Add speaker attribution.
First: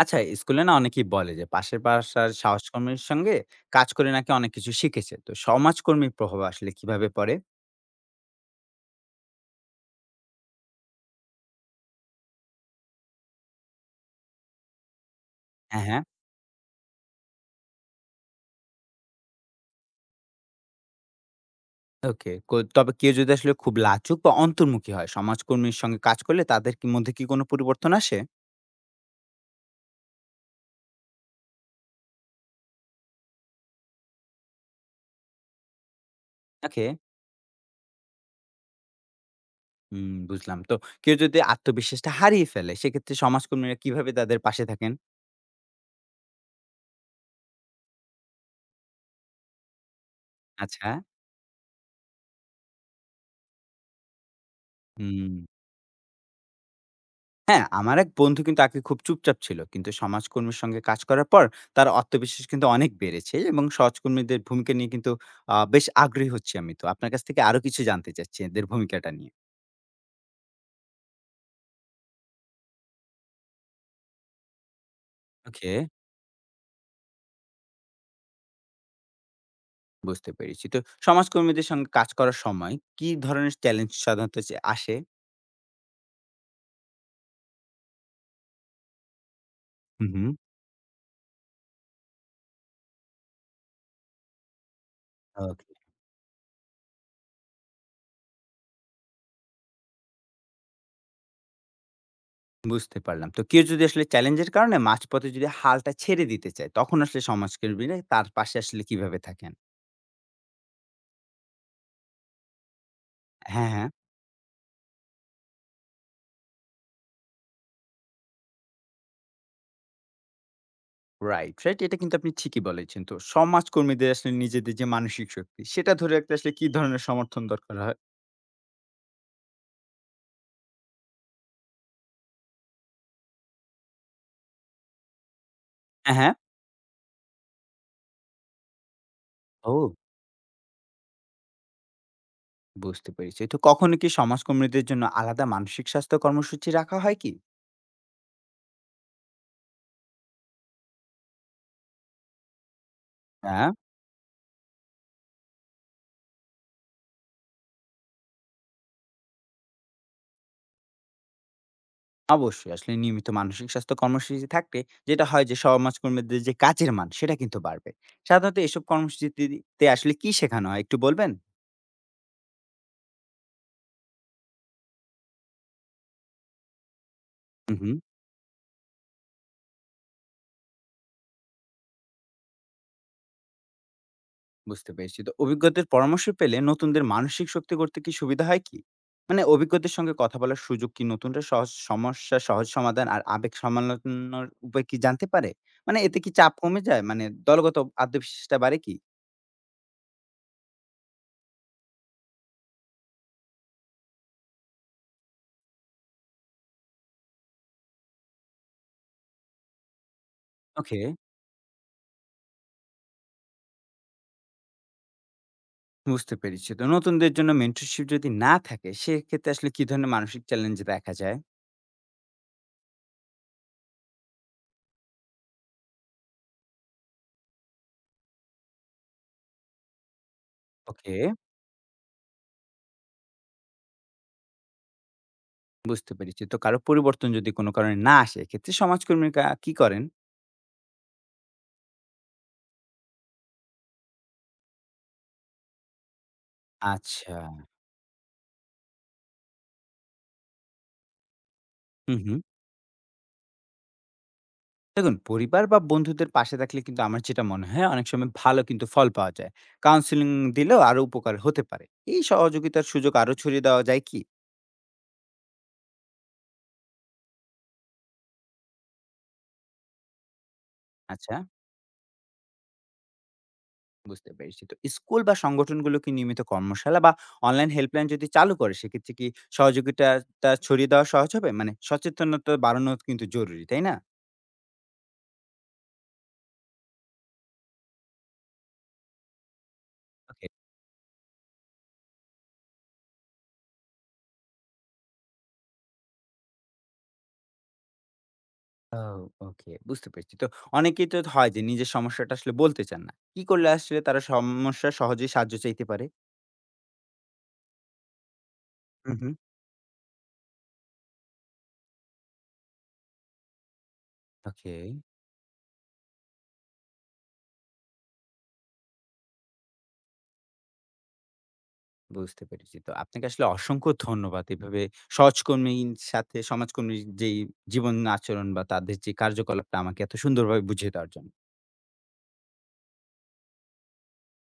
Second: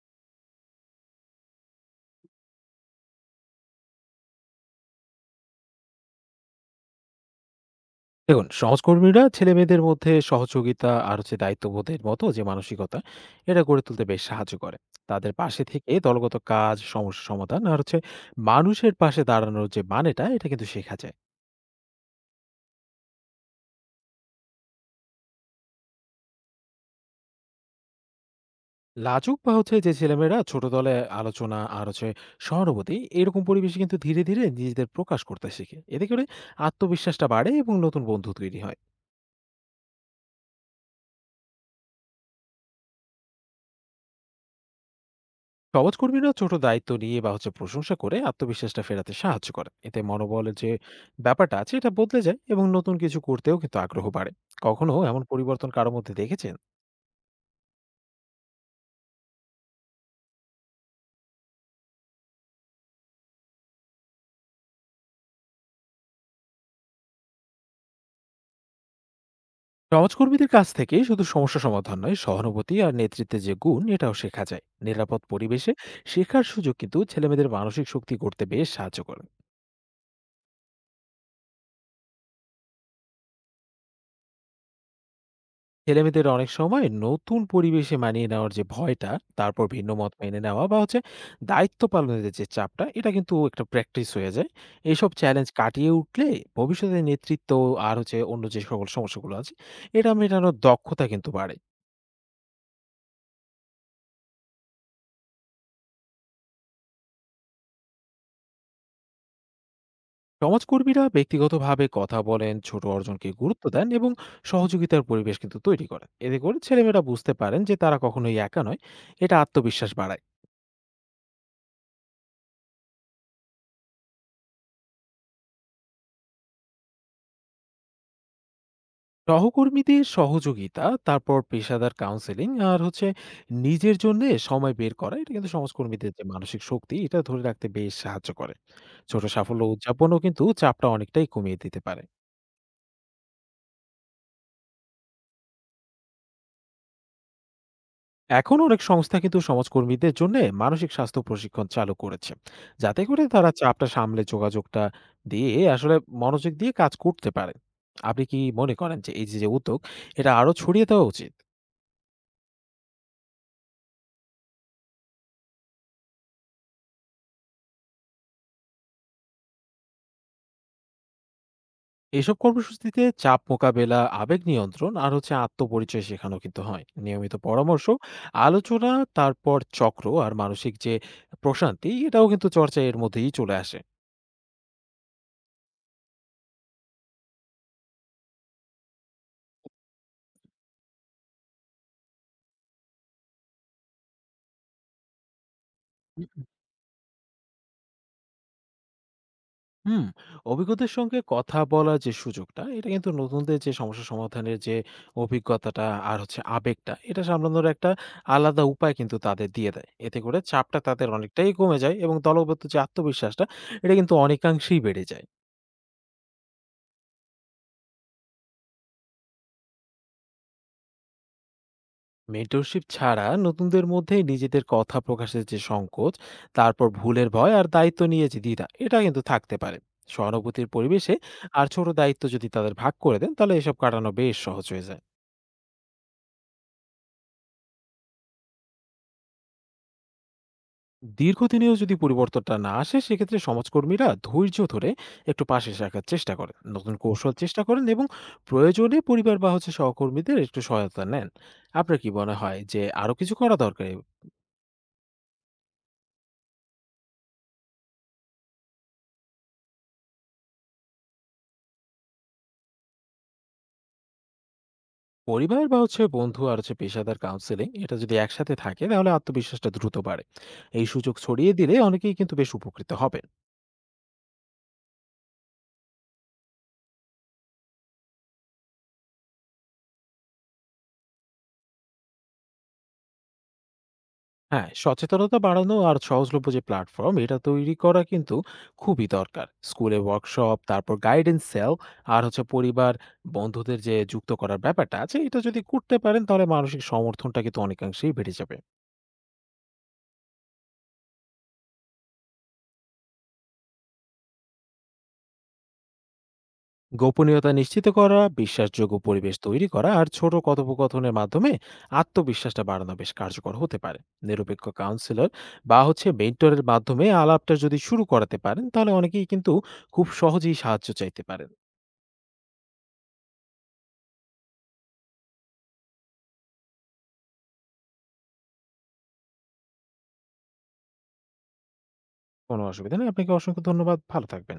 Speaker 1: আচ্ছা, স্কুলে না অনেকেই বলে যে পাশের বাসার সহকর্মীর সঙ্গে কাজ করে নাকি অনেক কিছু শিখেছে। তো সমাজকর্মীর প্রভাব আসলে কিভাবে পড়ে?
Speaker 2: দেখুন, সহকর্মীরা ছেলেমেয়েদের মধ্যে সহযোগিতা আর হচ্ছে দায়িত্ববোধের মতো যে মানসিকতা, এটা গড়ে তুলতে বেশ সাহায্য করে। তাদের পাশে
Speaker 1: হ্যাঁ,
Speaker 2: থেকে
Speaker 1: হ্যাঁ।
Speaker 2: দলগত কাজ, সমস্যা সমাধান আর হচ্ছে মানুষের পাশে দাঁড়ানোর যে মানেটা, এটা কিন্তু শেখা যায়।
Speaker 1: ওকে। তবে কেউ যদি আসলে খুব লাজুক বা অন্তর্মুখী হয়, সমাজকর্মীর সঙ্গে কাজ করলে তাদের মধ্যে কি কোনো পরিবর্তন আসে?
Speaker 2: লাজুক বা হচ্ছে যে ছেলেমেয়েরা ছোট দলে আলোচনা আর হচ্ছে সহানুভূতি, এরকম পরিবেশে কিন্তু ধীরে, ধীরে নিজেদের প্রকাশ করতে শেখে। এতে করে
Speaker 1: ওকে।
Speaker 2: আত্মবিশ্বাসটা বাড়ে এবং নতুন বন্ধু তৈরি হয়।
Speaker 1: হুম, বুঝলাম। তো কেউ যদি আত্মবিশ্বাসটা হারিয়ে ফেলে, সেক্ষেত্রে সমাজকর্মীরা কিভাবে তাদের পাশে থাকেন?
Speaker 2: সমাজকর্মীরা ছোট দায়িত্ব নিয়ে বা হচ্ছে প্রশংসা করে আত্মবিশ্বাসটা ফেরাতে সাহায্য করে, এতে মনোবলের যে
Speaker 1: আচ্ছা।
Speaker 2: ব্যাপারটা আছে এটা বদলে যায় এবং নতুন কিছু করতেও কিন্তু আগ্রহ বাড়ে। কখনো এমন
Speaker 1: হুম।
Speaker 2: পরিবর্তন কারো মধ্যে দেখেছেন?
Speaker 1: হ্যাঁ, আমার এক বন্ধু কিন্তু আগে খুব চুপচাপ ছিল। কিন্তু সমাজকর্মীর সঙ্গে কাজ করার পর তার আত্মবিশ্বাস কিন্তু অনেক বেড়েছে এবং সমাজকর্মীদের ভূমিকা নিয়ে কিন্তু বেশ আগ্রহী হচ্ছি আমি তো। আপনার কাছ থেকে আরো কিছু জানতে চাচ্ছি এদের ভূমিকাটা নিয়ে।
Speaker 2: সমাজকর্মীদের কাছ থেকে শুধু সমস্যা সমাধান নয়, সহানুভূতি আর নেতৃত্বের যে গুণ এটাও শেখা যায়। নিরাপদ পরিবেশে
Speaker 1: ওকে।
Speaker 2: শেখার সুযোগ কিন্তু ছেলেমেয়েদের মানসিক শক্তি গড়তে বেশ সাহায্য করে।
Speaker 1: বুঝতে পেরেছি। তো সমাজকর্মীদের সঙ্গে কাজ করার সময় কি ধরনের চ্যালেঞ্জ সাধারণত যে আসে?
Speaker 2: ছেলেমেয়েদের অনেক সময় নতুন পরিবেশে মানিয়ে নেওয়ার যে ভয়টা, তারপর ভিন্ন
Speaker 1: হুম,
Speaker 2: মত
Speaker 1: হুম।
Speaker 2: মেনে নেওয়া বা হচ্ছে দায়িত্ব পালনের যে চাপটা, এটা কিন্তু একটা প্র্যাকটিস হয়ে যায়। এইসব চ্যালেঞ্জ
Speaker 1: ওকে।
Speaker 2: কাটিয়ে উঠলে ভবিষ্যতে নেতৃত্ব আর হচ্ছে অন্য যে সকল সমস্যাগুলো আছে এটা মেটানোর দক্ষতা কিন্তু বাড়ে।
Speaker 1: বুঝতে পারলাম। তো কেউ যদি আসলে চ্যালেঞ্জের কারণে মাঝপথে যদি হালটা ছেড়ে দিতে চায়, তখন আসলে সমাজকর্মীরা তার পাশে আসলে কিভাবে থাকেন?
Speaker 2: সমাজকর্মীরা ব্যক্তিগতভাবে কথা বলেন, ছোট অর্জনকে গুরুত্ব
Speaker 1: হ্যাঁ,
Speaker 2: দেন
Speaker 1: হ্যাঁ।
Speaker 2: এবং সহযোগিতার পরিবেশ কিন্তু তৈরি করেন। এতে করে ছেলেমেয়েরা বুঝতে পারেন যে তারা কখনোই একা নয়, এটা আত্মবিশ্বাস বাড়ায়।
Speaker 1: Right, right. এটা কিন্তু আপনি ঠিকই বলেছেন। তো সমাজকর্মীদের আসলে নিজেদের যে মানসিক শক্তি, সেটা ধরে রাখতে আসলে কি ধরনের সমর্থন দরকার হয়?
Speaker 2: সহকর্মীদের সহযোগিতা, তারপর পেশাদার কাউন্সেলিং আর হচ্ছে নিজের জন্য সময় বের করা, এটা কিন্তু সমাজকর্মীদের
Speaker 1: হ্যাঁ,
Speaker 2: যে
Speaker 1: হ্যাঁ।
Speaker 2: মানসিক শক্তি এটা ধরে রাখতে বেশ সাহায্য করে। ছোট সাফল্য
Speaker 1: ও,
Speaker 2: উদযাপনও কিন্তু চাপটা অনেকটাই কমিয়ে দিতে পারে।
Speaker 1: বুঝতে পেরেছি। তো কখনো কি সমাজকর্মীদের জন্য আলাদা মানসিক স্বাস্থ্য কর্মসূচি রাখা হয় কি?
Speaker 2: এখন অনেক সংস্থা কিন্তু সমাজকর্মীদের জন্য মানসিক স্বাস্থ্য প্রশিক্ষণ চালু করেছে, যাতে করে তারা
Speaker 1: হ্যাঁ।
Speaker 2: চাপটা সামলে যোগাযোগটা দিয়ে আসলে মনোযোগ দিয়ে কাজ করতে পারে। আপনি কি মনে করেন যে এই যে যে উদ্যোগ এটা আরো ছড়িয়ে দেওয়া উচিত?
Speaker 1: অবশ্যই। আসলে নিয়মিত মানসিক স্বাস্থ্য কর্মসূচি থাকলে যেটা হয় যে সমাজকর্মীদের যে কাজের মান, সেটা কিন্তু বাড়বে। সাধারণত এসব কর্মসূচিতে আসলে কি শেখানো হয় একটু বলবেন?
Speaker 2: এসব কর্মসূচিতে চাপ মোকাবেলা, আবেগ নিয়ন্ত্রণ আর হচ্ছে আত্মপরিচয় শেখানো কিন্তু হয়। নিয়মিত
Speaker 1: হুম,
Speaker 2: পরামর্শ,
Speaker 1: হুম।
Speaker 2: আলোচনা, তারপর চক্র আর মানসিক যে প্রশান্তি, এটাও কিন্তু চর্চা এর মধ্যেই চলে আসে।
Speaker 1: বুঝতে পেরেছি। তো অভিজ্ঞদের পরামর্শ পেলে নতুনদের মানসিক শক্তি করতে কি সুবিধা হয় কি? মানে অভিজ্ঞদের সঙ্গে কথা বলার সুযোগ কি নতুনরা সহজ সমস্যা, সহজ সমাধান আর আবেগ সামলানোর উপায় কি জানতে পারে? মানে এতে কি চাপ কমে যায়? মানে দলগত আত্মবিশ্বাসটা বাড়ে কি?
Speaker 2: হুম, অভিজ্ঞদের সঙ্গে কথা বলার যে সুযোগটা এটা কিন্তু নতুনদের যে সমস্যা সমাধানের যে অভিজ্ঞতাটা আর হচ্ছে আবেগটা এটা সামলানোর একটা আলাদা উপায় কিন্তু তাদের দিয়ে দেয়। এতে করে চাপটা
Speaker 1: ওকে,
Speaker 2: তাদের অনেকটাই কমে যায় এবং দলগত যে আত্মবিশ্বাসটা এটা কিন্তু অনেকাংশেই বেড়ে যায়।
Speaker 1: বুঝতে পেরেছি। তো নতুনদের জন্য মেন্টরশিপ যদি না থাকে, সেক্ষেত্রে আসলে কি ধরনের মানসিক চ্যালেঞ্জ দেখা যায়?
Speaker 2: মেন্টরশিপ ছাড়া নতুনদের মধ্যে নিজেদের কথা প্রকাশের যে সংকোচ, তারপর ভুলের ভয় আর দায়িত্ব নিয়ে যে দ্বিধা, এটা কিন্তু থাকতে পারে। সহানুভূতির পরিবেশে
Speaker 1: ওকে,
Speaker 2: আর ছোট দায়িত্ব যদি তাদের ভাগ করে দেন, তাহলে এসব কাটানো বেশ সহজ হয়ে যায়।
Speaker 1: বুঝতে পেরেছি। তো কারো পরিবর্তন যদি কোনো কারণে না আসে, এক্ষেত্রে সমাজকর্মীরা কি করেন?
Speaker 2: দীর্ঘদিনেও যদি পরিবর্তনটা না আসে, সেক্ষেত্রে সমাজকর্মীরা ধৈর্য ধরে একটু পাশে রাখার চেষ্টা করেন, নতুন কৌশল
Speaker 1: আচ্ছা।
Speaker 2: চেষ্টা করেন এবং প্রয়োজনে পরিবার বা হচ্ছে সহকর্মীদের একটু সহায়তা নেন। আপনার কি
Speaker 1: হুম,
Speaker 2: মনে
Speaker 1: হুম।
Speaker 2: হয় যে আরো কিছু করা দরকার?
Speaker 1: দেখুন, পরিবার বা বন্ধুদের পাশে থাকলে কিন্তু আমার যেটা মনে হয় অনেক সময় ভালো কিন্তু ফল পাওয়া যায়। কাউন্সেলিং দিলেও আরো উপকার হতে পারে। এই সহযোগিতার সুযোগ আরো ছড়িয়ে দেওয়া যায় কি?
Speaker 2: পরিবার বা হচ্ছে বন্ধু আর হচ্ছে পেশাদার কাউন্সেলিং, এটা যদি একসাথে থাকে তাহলে আত্মবিশ্বাসটা দ্রুত বাড়ে। এই সুযোগ
Speaker 1: আচ্ছা,
Speaker 2: ছড়িয়ে দিলে অনেকেই কিন্তু বেশ উপকৃত হবেন।
Speaker 1: বুঝতে পেরেছি। তো স্কুল বা সংগঠনগুলো কি নিয়মিত কর্মশালা বা অনলাইন হেল্পলাইন যদি চালু করে সেক্ষেত্রে কি সহযোগিতাটা ছড়িয়ে দেওয়া সহজ হবে? মানে সচেতনতা বাড়ানো কিন্তু জরুরি, তাই না?
Speaker 2: হ্যাঁ, সচেতনতা বাড়ানো আর সহজলভ্য যে প্ল্যাটফর্ম এটা তৈরি করা কিন্তু খুবই দরকার। স্কুলে
Speaker 1: ওকে।
Speaker 2: ওয়ার্কশপ, তারপর গাইডেন্স সেল আর হচ্ছে পরিবার, বন্ধুদের যে যুক্ত করার ব্যাপারটা আছে, এটা যদি করতে পারেন তাহলে মানসিক সমর্থনটা কিন্তু অনেকাংশেই বেড়ে যাবে।
Speaker 1: ও, ওকে, বুঝতে পেরেছি। তো অনেকেই তো হয় যে নিজের সমস্যাটা আসলে বলতে চান না। কি করলে আসলে তারা সমস্যা সহজেই সাহায্য চাইতে পারে?
Speaker 2: গোপনীয়তা নিশ্চিত করা, বিশ্বাসযোগ্য
Speaker 1: হুম, হুম।
Speaker 2: পরিবেশ তৈরি করা আর ছোট কথোপকথনের মাধ্যমে আত্মবিশ্বাসটা বাড়ানো বেশ কার্যকর হতে পারে। নিরপেক্ষ
Speaker 1: ওকে।
Speaker 2: কাউন্সিলর বা হচ্ছে মেন্টরের মাধ্যমে আলাপটা যদি শুরু করাতে পারেন, তাহলে অনেকেই কিন্তু খুব সহজেই সাহায্য চাইতে পারেন।
Speaker 1: বুঝতে পেরেছি। তো আপনাকে আসলে অসংখ্য ধন্যবাদ। এভাবে সমাজকর্মীর যেই জীবন আচরণ বা তাদের যে কার্যকলাপটা আমাকে এত সুন্দরভাবে বুঝিয়ে দেওয়ার জন্য।
Speaker 2: কোনো অসুবিধা নেই, আপনাকে অসংখ্য ধন্যবাদ, ভালো থাকবেন।